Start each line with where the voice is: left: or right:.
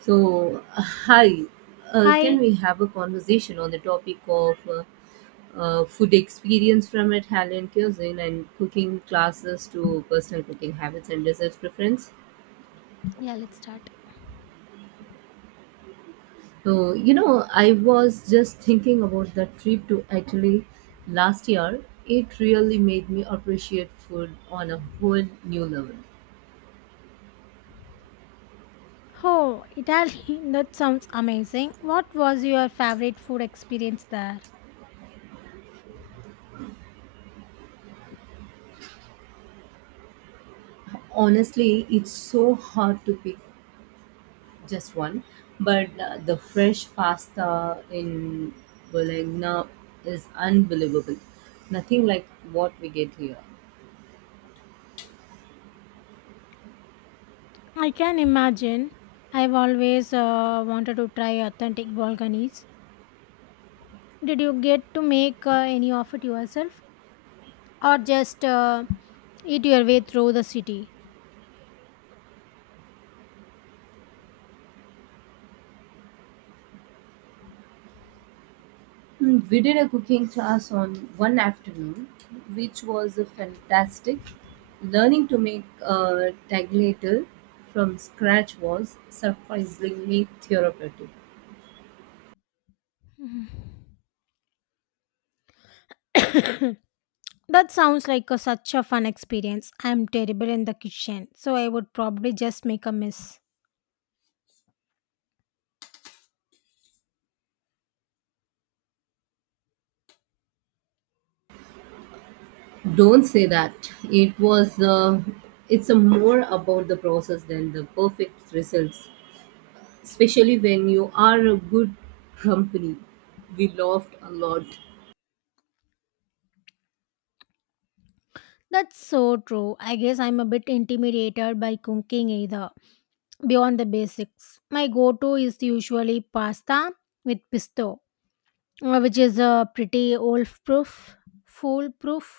right: So, hi, can
left: Hi.
right: we have a conversation on the topic of food experience from Italian cuisine and cooking classes to personal cooking habits and desserts preference?
left: Yeah, let's start.
right: So, you know, I was just thinking about that trip to Italy last year. It really made me appreciate food on a whole new level.
left: Oh, Italy, that sounds amazing. What was your favorite food experience there?
right: Honestly, it's so hard to pick just one, but the fresh pasta in Bologna is unbelievable, nothing like what we get here.
left: I can imagine. I've always wanted to try authentic Balkanese. Did you get to make any of it yourself? Or just eat your way through the city?
right: Mm, we did a cooking class on one afternoon, which was a fantastic, learning to make a tagliatelle from scratch was surprisingly therapeutic.
left: That such a fun experience. I'm terrible in the kitchen, so I would probably just make a mess.
right: Don't say that. It was it's a more about the process than the perfect results, especially when you are a good company. We laughed a lot.
left: That's so true. I guess I'm a bit intimidated by cooking either. Beyond the basics. My go to is usually pasta with pesto, which is a pretty foolproof.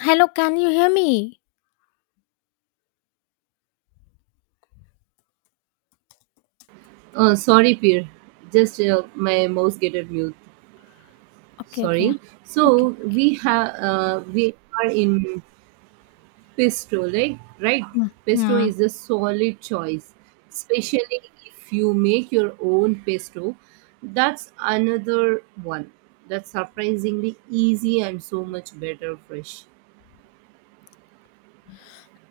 left: Hello, can you hear me?
right: Sorry, Peer. Just my mouse get it mute.
left: Okay,
right: Sorry.
left: okay.
right: So we are in pesto, like, right?
left: Mm.
right: Pesto
left: Yeah.
right: is a solid choice, especially if you make your own pesto. That's another one. That's surprisingly easy and so much better fresh.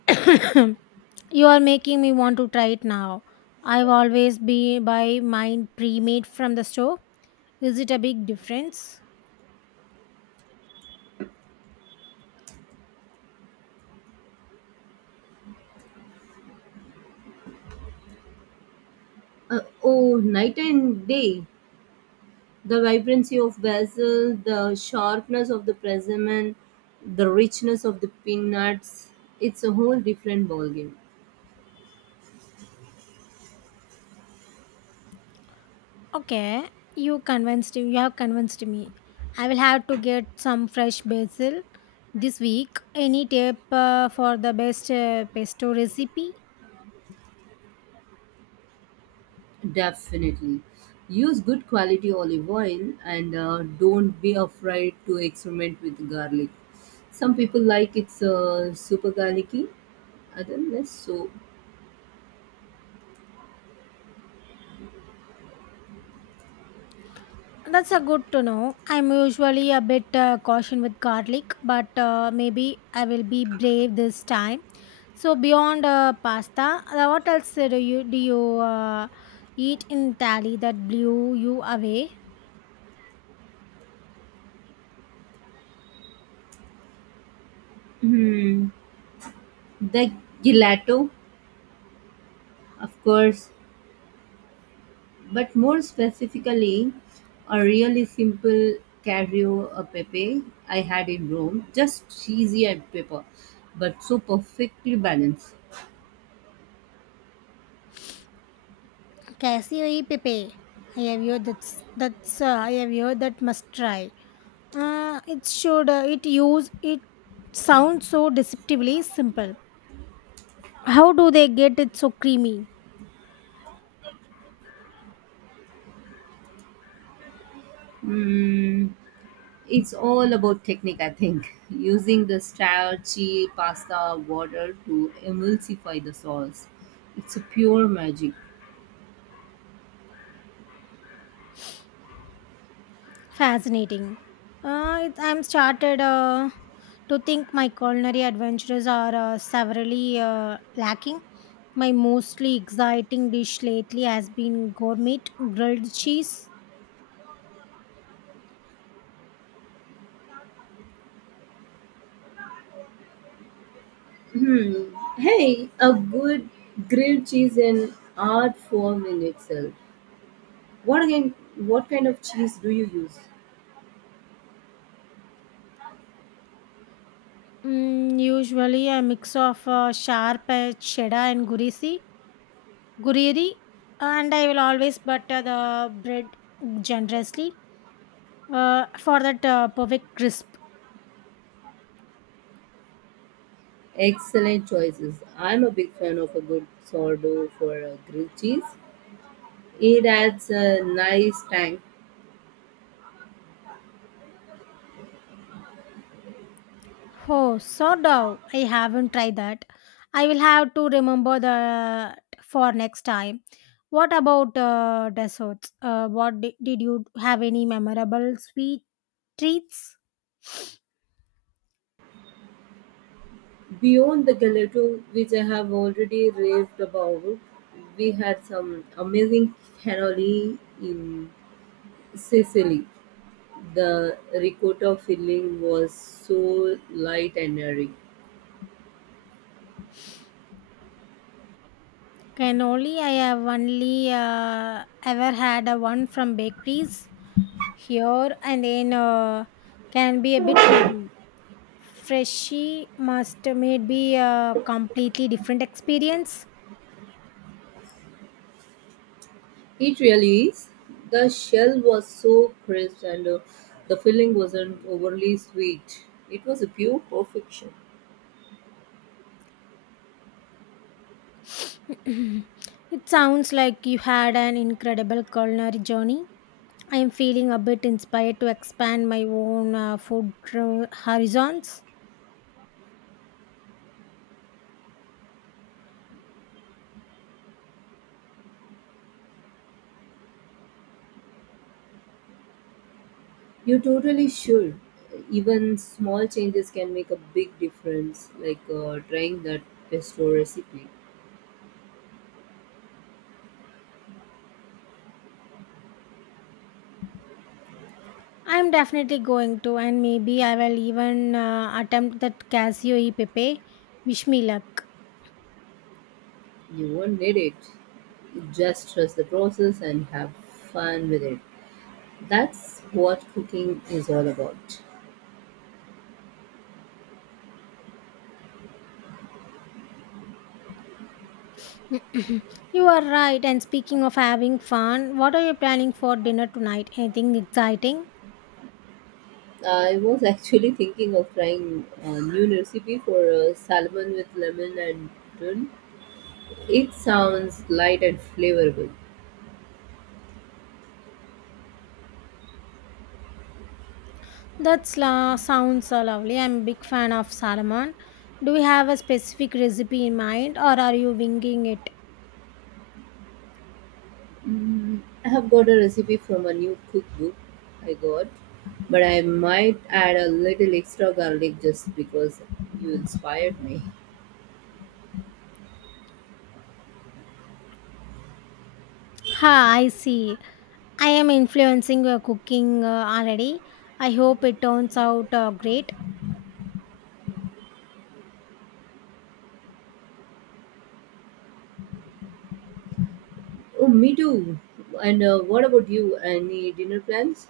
left: you are making me want to try it now. I've always been by mine pre made from the store. Is it a big difference?
right: Oh, night and day. The vibrancy of basil, the sharpness of the persimmon, the richness of the peanuts, it's a whole different ballgame.
left: Okay, you have convinced me. I will have to get some fresh basil this week. Any tip for the best pesto recipe?
right: Definitely. Use good quality olive oil and don't be afraid to experiment with garlic. Some people like it's super garlicky, other less so.
left: That's a good to know. I'm usually a bit cautious with garlic, but maybe I will be brave this time. So beyond pasta, what else do you uh, eat in Italy that blew you away?
right: Hmm. The gelato, of course, but more specifically, a really simple cacio e pepe I had in Rome, just cheesy and pepper, but so perfectly balanced.
left: Casio e Pepe. I have heard that's I have heard that must try. It should it use it sounds so deceptively simple. How do they get it so creamy?
right: Mm, it's all about technique, I think. Using the starchy pasta water to emulsify the sauce. It's a pure magic.
left: Fascinating. I'm started to think my culinary adventures are severely lacking. My mostly exciting dish lately has been gourmet grilled cheese.
right: Hmm. Hey, a good grilled cheese in art form in itself. What again? What kind of cheese do you use?
left: Mm, usually a mix of sharp cheddar and gurisi gureri, and I will always butter the bread generously for that perfect crisp.
right: Excellent choices. I'm a big fan of a good sourdough for grilled cheese. It adds a nice tang.
left: Oh, so dough, I haven't tried that. I will have to remember that for next time. What about desserts? Did you have any memorable sweet treats?
right: Beyond the gelato, which I have already raved about, we had some amazing cannoli in Sicily. The ricotta filling was so light and airy.
left: Cannoli. I have only ever had a one from bakeries here, and then can be a bit heavy. Freshie must made be a completely different experience.
right: It really is. The shell was so crisp and the filling wasn't overly sweet. It was a pure perfection.
left: it sounds like you had an incredible culinary journey. I am feeling a bit inspired to expand my own food horizons.
right: You totally should. Even small changes can make a big difference, like trying that pesto recipe.
left: I am definitely going to, and maybe I will even attempt that Casio e Pepe. Wish me luck.
right: You won't need it. You just trust the process and have fun with it. That's what cooking is all about.
left: you are right. And speaking of having fun, what are you planning for dinner tonight? Anything exciting?
right: I was actually thinking of trying a new recipe for salmon with lemon and tuna. It sounds light and flavorful.
left: That's la sounds so lovely. I'm a big fan of salmon. Do you have a specific recipe in mind or are you winging it?
right: Mm, I have got a recipe from a new cookbook I got, but I might add a little extra garlic just because you inspired me.
left: Ha, I see. I am influencing your cooking already. I hope it turns out great.
right: Oh, me too. And what about you? Any dinner plans?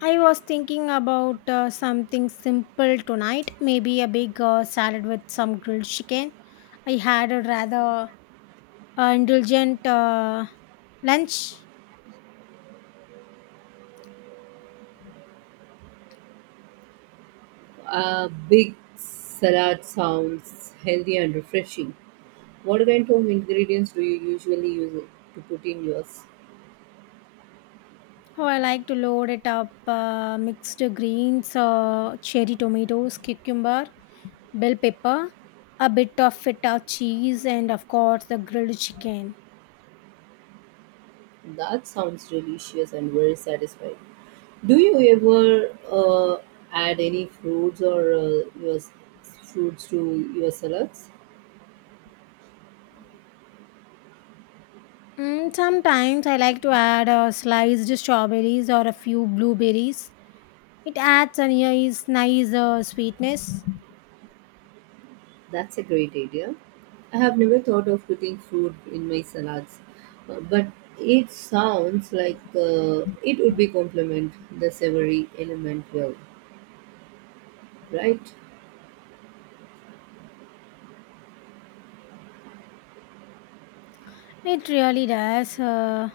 left: I was thinking about something simple tonight, maybe a big salad with some grilled chicken. I had a rather indulgent lunch.
right: A big salad sounds healthy and refreshing. What kind of ingredients do you usually use to put in yours?
left: Oh, I like to load it up, mixed greens, cherry tomatoes, cucumber, bell pepper, a bit of feta cheese, and of course the grilled chicken.
right: That sounds delicious and very satisfying. Do you ever add any fruits or fruits to your salads?
left: Mm, sometimes I like to add sliced strawberries or a few blueberries. It adds a nice sweetness.
right: That's a great idea. I have never thought of putting fruit in my salads, but it sounds like it would be complement the savory element well, right?
left: It really does.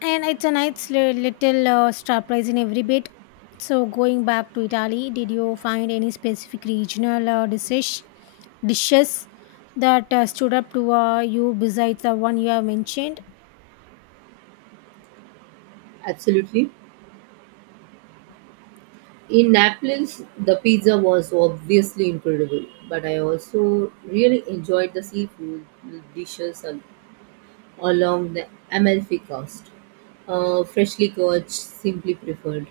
left: And it's a nice little surprise in every bit. So, going back to Italy, did you find any specific regional dishes that stood up to you besides the one you have mentioned?
right: Absolutely. In Naples, the pizza was obviously incredible, but I also really enjoyed the seafood dishes a along the Amalfi Coast. Freshly caught, simply preferred.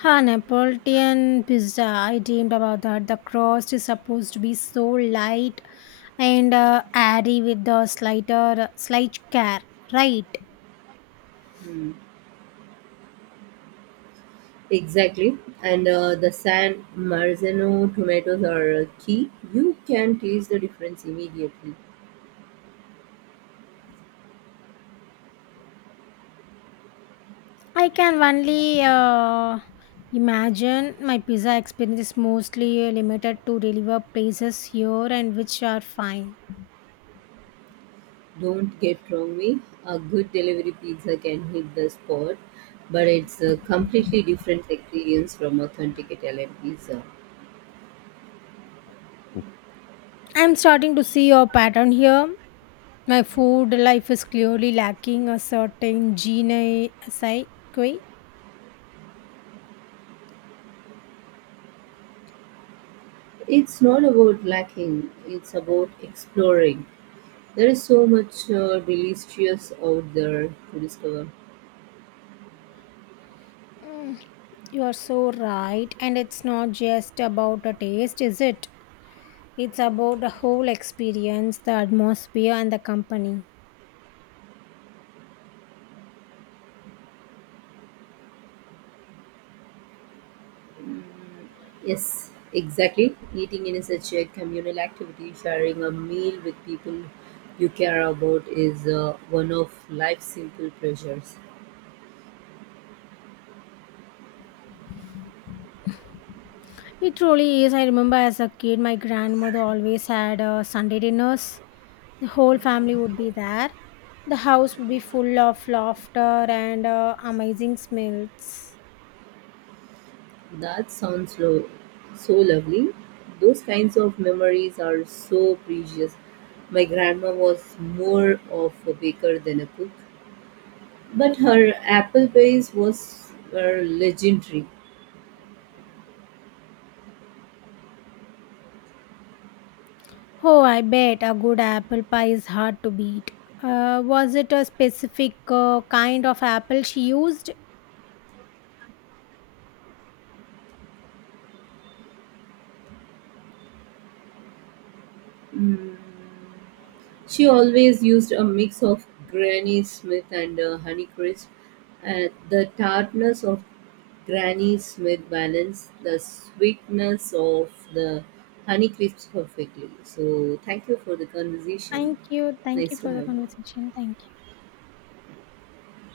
left: Ha, Neapolitan pizza. I dreamed about that. The crust is supposed to be so light and airy with the slight care, right?
right: Hmm. Exactly. And the San Marzano tomatoes are key. You can taste the difference immediately.
left: I can only imagine my pizza experience is mostly limited to deliver places here and which are fine.
right: Don't get wrong me. A good delivery pizza can hit the spot, but it's a completely different experience from authentic Italian pizza.
left: I'm starting to see a pattern here. My food life is clearly lacking a certain gene psyche.
right: It's not about lacking, it's about exploring. There is so much delicious out there to discover.
left: Mm, you are so right, and it's not just about a taste, is it? It's about the whole experience, the atmosphere, and the company.
right: Yes, exactly. Eating in such a communal activity, sharing a meal with people you care about is one of life's simple pleasures.
left: It truly is. I remember as a kid, my grandmother always had Sunday dinners. The whole family would be there. The house would be full of laughter and amazing smells.
right: That sounds so lovely. Those kinds of memories are so precious. My grandma was more of a baker than a cook, but her apple pies was were legendary.
left: Oh, I bet a good apple pie is hard to beat. Was it a specific kind of apple she used?
right: Mm, she always used a mix of Granny Smith and Honeycrisp. The tartness of Granny Smith balanced the sweetness of the Honeycrisp perfectly. So, thank you for the conversation.
left: Thank you. Thank you
right: Nice to
left: for the
right: have you.
left: conversation. Thank you.